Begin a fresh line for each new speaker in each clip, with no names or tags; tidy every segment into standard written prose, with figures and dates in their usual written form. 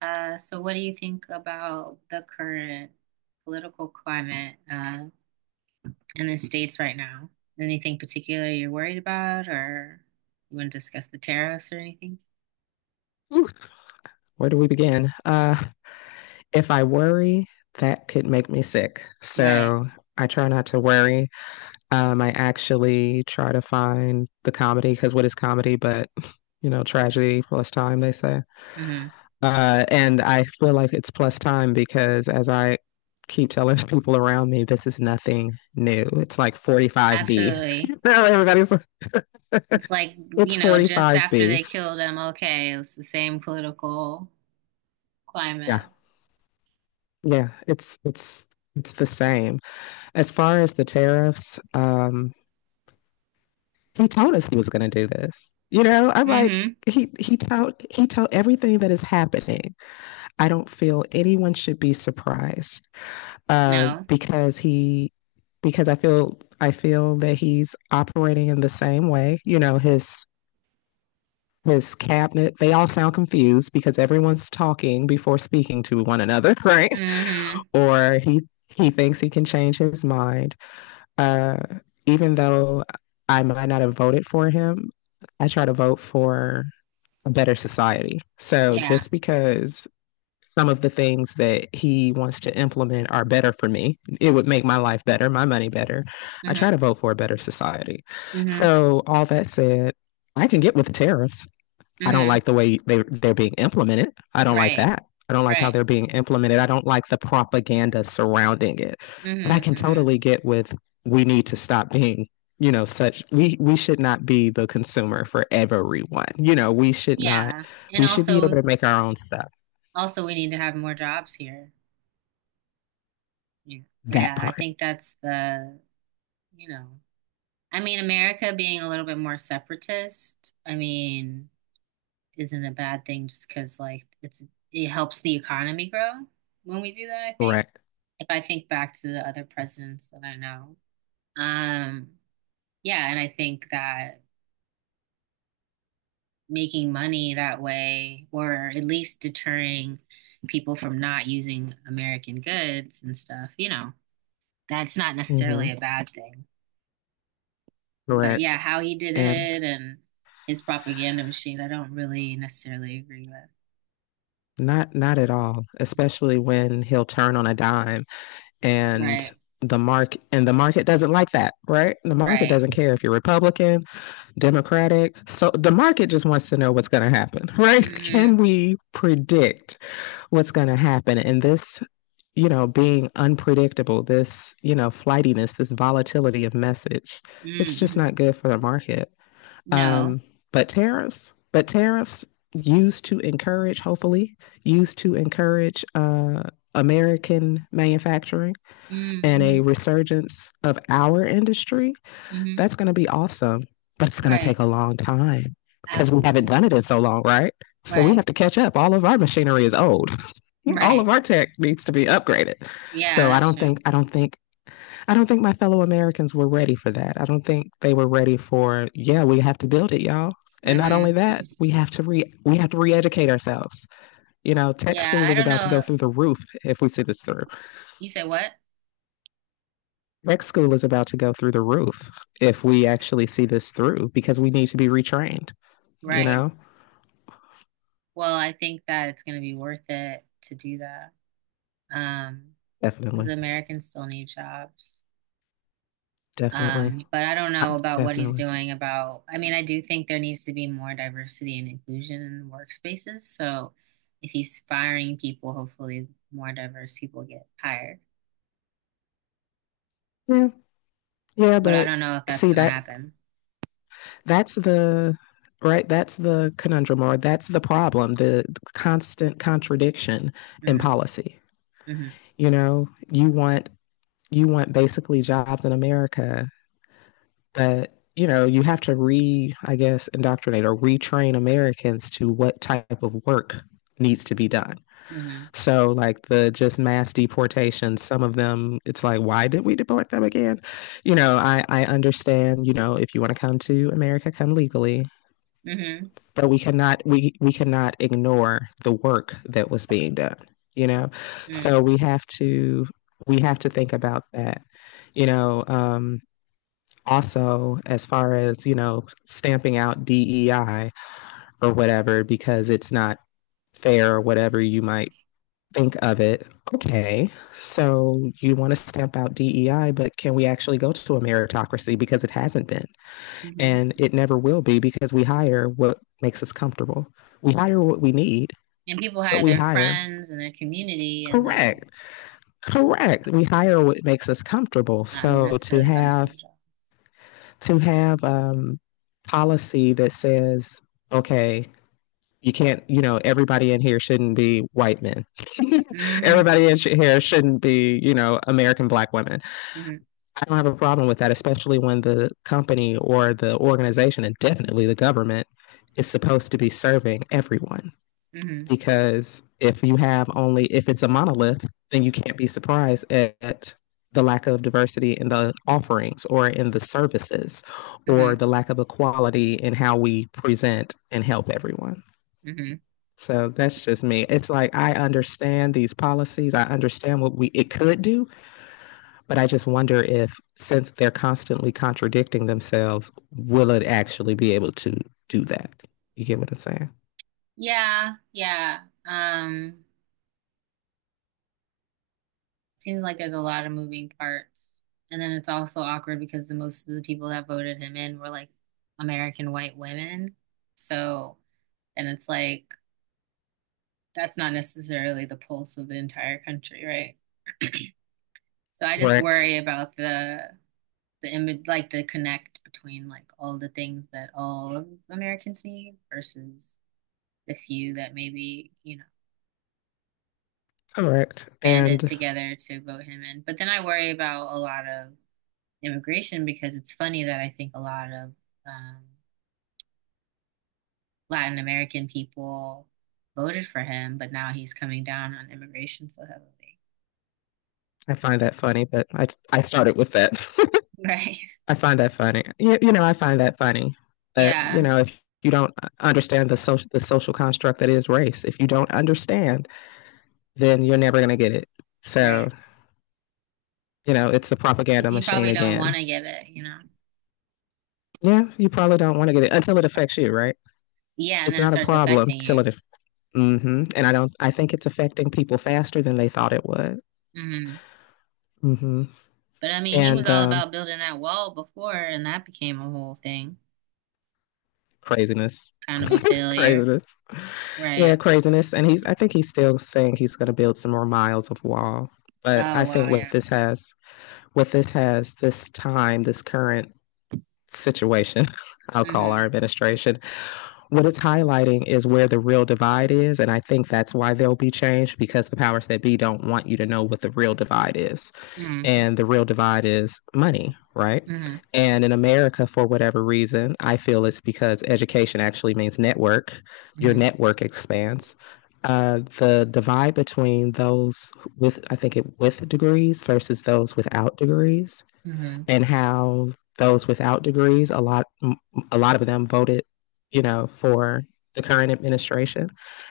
So what do you think about the current political climate in the States right now? Anything particular you're worried about, or you want to discuss the tariffs or anything?
Oof, where do we begin? If I worry, that could make me sick.
Right.
So I try not to worry. I actually try to find the comedy because what is comedy but, tragedy plus time, they say.
Hmm.
And I feel like it's plus time because as I keep telling people around me, this is nothing new. It's like 45B.
Absolutely.
Everybody's like,
It's like,
it's
just after
45B.
they killed MLK, it's the same political climate.
Yeah. Yeah. It's the same. As far as the tariffs, he told us he was going to do this. I'm like,
Hmm.
he told everything that is happening. I don't feel anyone should be surprised uh,
No.
because he because I feel that he's operating in the same way. His cabinet they all sound confused because everyone's talking before speaking to one another, right?
Hmm.
Or he thinks he can change his mind. Uh, even though I might not have voted for him, I try to vote for a better society. So
Yeah.
just because some of the things that he wants to implement are better for me, it would make my life better, my money better. I try
Hmm.
to vote for a better society.
Hmm.
So all that said, I can get with the tariffs. I don't
Hmm.
like the way they're being implemented. I don't like
Right.
that. I don't like how
Right.
they're being implemented. I don't like the propaganda surrounding it. But I
Hmm.
can
Hmm.
totally get with we need to stop being, such we should not be the consumer for everyone. We should not
Yeah. And
we should be able
also,
to make our own stuff.
Also, we need to have more jobs here. Yeah.
That
Yeah, I
part,
think that's the, you know, I mean, America being a little bit more separatist, I mean, isn't a bad thing just because, like, it helps the economy grow when we do that, I think.
correct?
If I think back to the other presidents that I know. Um, yeah, and I think that making money that way, or at least deterring people from not using American goods and stuff. That's not
Mm-hmm.
necessarily a bad thing. But yeah,
Correct.
how he did
And
it and his propaganda machine, I don't really necessarily agree with.
not at all, especially when he'll turn on a dime and
Right,
the market doesn't like that, right? The market
right.
doesn't care if you're Republican, Democratic. So the market just wants to know what's going to happen, right?
Mm-hmm.
Can we predict what's going to happen? And this, being unpredictable, this, flightiness, this volatility of message, it's just
Mm-hmm.
not good for the market.
No.
Um, but tariffs used to encourage, hopefully, used to encourage American manufacturing and
Mm-hmm.
a resurgence of our industry,
Mm-hmm.
that's going to be awesome. But it's going to
Right.
take a long time because we haven't
Absolutely.
done it in so long, right? So we
Right.
have to catch up. All of our machinery is old. All
Right.
of our tech needs to be upgraded.
Yeah,
So I
that's
don't
true.
think I don't think I don't think my fellow Americans were ready for that. I don't think they were ready for, yeah, we have to build it, y'all. And not only
Mm-hmm.
that, we have to re-educate ourselves. Tech
Yeah,
school
I
is
don't
about to
know.
go through the roof if we see this through.
You said what?
Next school is about to go through the roof if we actually see this through because we need to be retrained, you
Right.
know?
Well, I think that it's going to be worth it to do that. Um, because
Definitely.
Americans still need jobs.
Definitely.
But I don't know
Ah,
about what he's
definitely.
doing about, I mean, I do think there needs to be more diversity and inclusion in workspaces. So if he's firing people, hopefully more diverse people get hired.
Yeah. Yeah,
But I
but
don't know if that's
see
going to happen.
that's the right that's the conundrum or that's the problem, the constant contradiction in
Hmm.
policy.
Hmm.
You know, you want you want basically jobs in America. But, you have to I guess, indoctrinate or retrain Americans to what type of work needs to be done.
Hmm.
So, like the just mass deportations, some of them, it's like, why did we deport them again? I understand, if you want to come to America, come legally,
Hmm.
but we cannot ignore the work that was being done, you know? So we have to think about that, you know, um, also as far as stamping out DEI or whatever because it's not fair or whatever you might think of it. Okay, so you want to stamp out DEI, but can we actually go to a meritocracy? Because it hasn't been,
Hmm.
and it never will be because we hire what makes us comfortable. We hire what we need.
And people
But
hire
we
their
hire,
friends and their community and then
correct, correct, we hire what makes us comfortable.
not who's
So to
necessarily best for
have
the job.
to have policy that says, okay, you can't, everybody in here shouldn't be white men.
Hmm.
Everybody in here shouldn't be, American black women.
Hmm.
I don't have a problem with that, especially when the company or the organization and definitely the government is supposed to be serving everyone
Hmm.
because if it's a monolith, then you can't be surprised at the lack of diversity in the offerings or in the services or
Hmm.
the lack of equality in how we present and help everyone.
Hmm.
So that's just me. It's like I understand these policies. I understand what we it could do, but I just wonder if since they're constantly contradicting themselves, will it actually be able to do that? You get what I'm saying?
Yeah, yeah. Seems like there's a lot of moving parts. And then it's also awkward because the most of the people that voted him in were like American white women. So, and it's like that's not necessarily the pulse of the entire country, right? So I just
Correct.
worry about the image, like the connect between like all the things that all of Americans need versus the few that maybe,
Correct.
banded
And
together to vote him in. But then I worry about a lot of immigration because it's funny that I think a lot of um, Latin American people voted for him, but now he's coming down on immigration so heavily.
I find that funny, but I started with that.
Right.
I find that funny. I find that funny. But
Yeah.
if you don't understand the social construct that is race, if you don't understand, then you're never gonna get it. So
Right.
it's the
'Cause
propaganda
you
machine
probably don't
again.
want to get it, you know?
Yeah, you probably don't want to get it until it affects you, right?
Yeah. And
It's
then it
not a
starts
problem
affecting
till
you.
it. Mm-hmm. And I don't. I think it's affecting people faster than they thought it would.
Hmm.
Mm-hmm.
But I mean, he was
And
all about building that wall before, and that became a whole thing,
craziness,
kind of a failure.
craziness. Yeah,
Right.
craziness. And I think he's still saying he's going to build some more miles of wall. But I
Oh, wow.
think what
Yeah.
this has, what this has, this time, this current situation, I'll call our
Hmm.
administration, what it's highlighting is where the real divide is. And I think that's why there'll be change because the powers that be don't want you to know what the real divide is,
Mm-hmm.
and the real divide is money, right?
Mm-hmm.
And in America, for whatever reason, I feel it's because education actually means network. Your
Mm-hmm.
network expands. The divide between those with, I think, it with degrees versus those without degrees,
Mm-hmm.
and how those without degrees, a lot of them voted, for the current administration,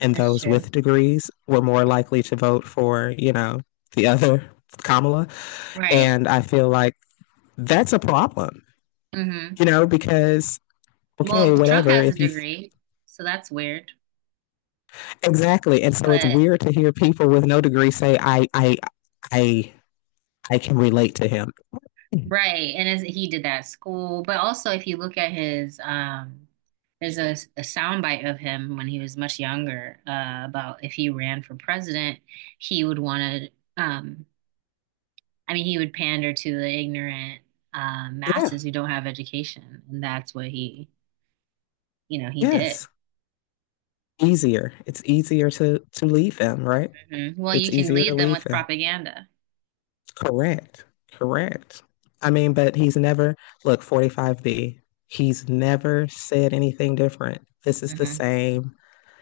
and
That's
those
true.
with degrees were more likely to vote for, the other Kamala.
Right.
And I feel like that's a problem,
Hmm.
because okay,
Well, Trump
whatever.
has a
If you
degree, so that's weird.
exactly, and so it's
But
weird to hear people with no degree say, I, I can relate to him."
right, and as he did that school, but also if you look at his there's a soundbite of him when he was much younger about if he ran for president, he would want to I mean he would pander to the ignorant
Yeah.
masses who don't have education, and that's what he did.
Yes. Easier. It's easier to leave him, right?
Hmm. Well,
It's
you can
easier to
lead them
leave
with
him.
propaganda.
Correct. Correct. I mean, but he's never, look, 45B, he's never said anything different. This is the
Hmm.
same.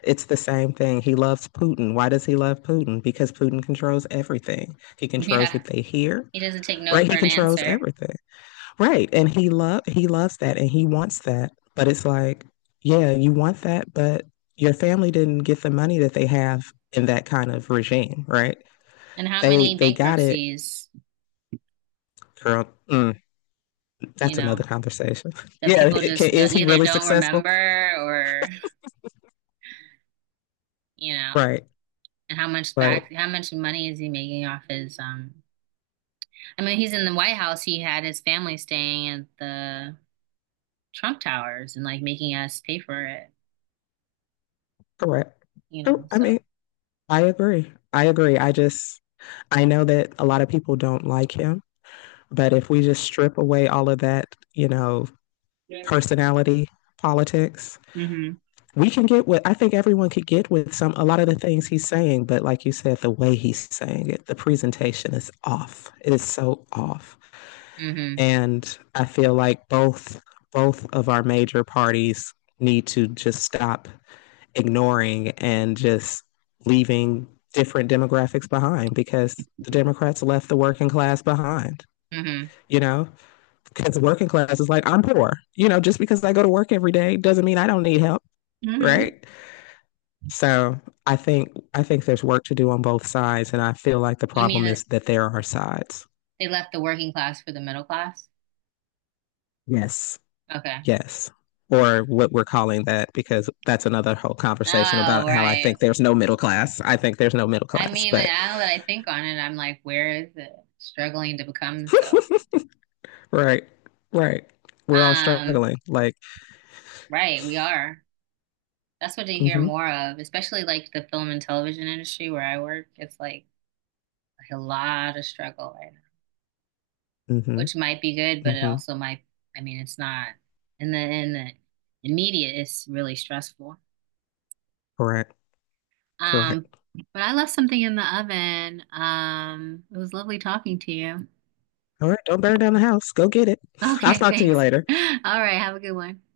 It's the same thing. He loves Putin. Why does he love Putin? Because Putin controls everything. He controls
Yeah,
what they hear,
he doesn't take no
right?
for
He
an
controls
answer.
everything. Right. And he loves that and he wants that. But it's like, yeah, you want that, but your family didn't get the money that they have in that kind of regime, right?
And how
They
many
they got it,
bankruptcies,
girl.
you
That's another
know,
conversation.
that
Yeah,
people
it can,
just
is
don't,
he
either
really
don't
successful?
remember or, you know,
Right,
and
right,
how much money is he making off his, I mean, he's in the White House. He had his family staying at the Trump Towers and like making us pay for it,
correct. Oh, I mean,
so.
I agree. I agree. I know that a lot of people don't like him, but if we just strip away all of that, you know,
Yeah.
personality politics,
Mm-hmm.
we can get what I think everyone could get with some a lot of the things he's saying, but like you said, the way he's saying it, the presentation is off. It is so off.
Mm-hmm.
And I feel like both of our major parties need to just stop ignoring and just leaving different demographics behind because the Democrats left the working class behind
Mm-hmm.
you know, because working class is like, I'm poor. Just because I go to work every day doesn't mean I don't need help,
Mm-hmm.
right? So I think I think there's work to do on both sides, and I feel like the
You mean
problem
that
is that there are sides.
they left the working class for the middle class?
Yes,
Okay.
yes, or what we're calling that, because that's another whole conversation
Oh,
about how I
right.
think there's no middle class. I think there's no middle
I
class,
mean,
but
now that I think on it, I'm like, where is it struggling to become itself?
right, right, we're all
Um,
struggling. Like,
right, we are. That's what they hear
mm-hmm,
more of, especially like the film and television industry where I work. It's like a lot of struggle right now,
mm-hmm,
which might be good, but it
mm-hmm.
also might, I mean, it's not. And then in media, it's really stressful.
Correct,
Um,
correct.
but I left something in the oven. It was lovely talking to you.
All right, don't burn down the house. Go get it. I'll
Okay,
talk to you
thanks.
later.
All right, have a good one.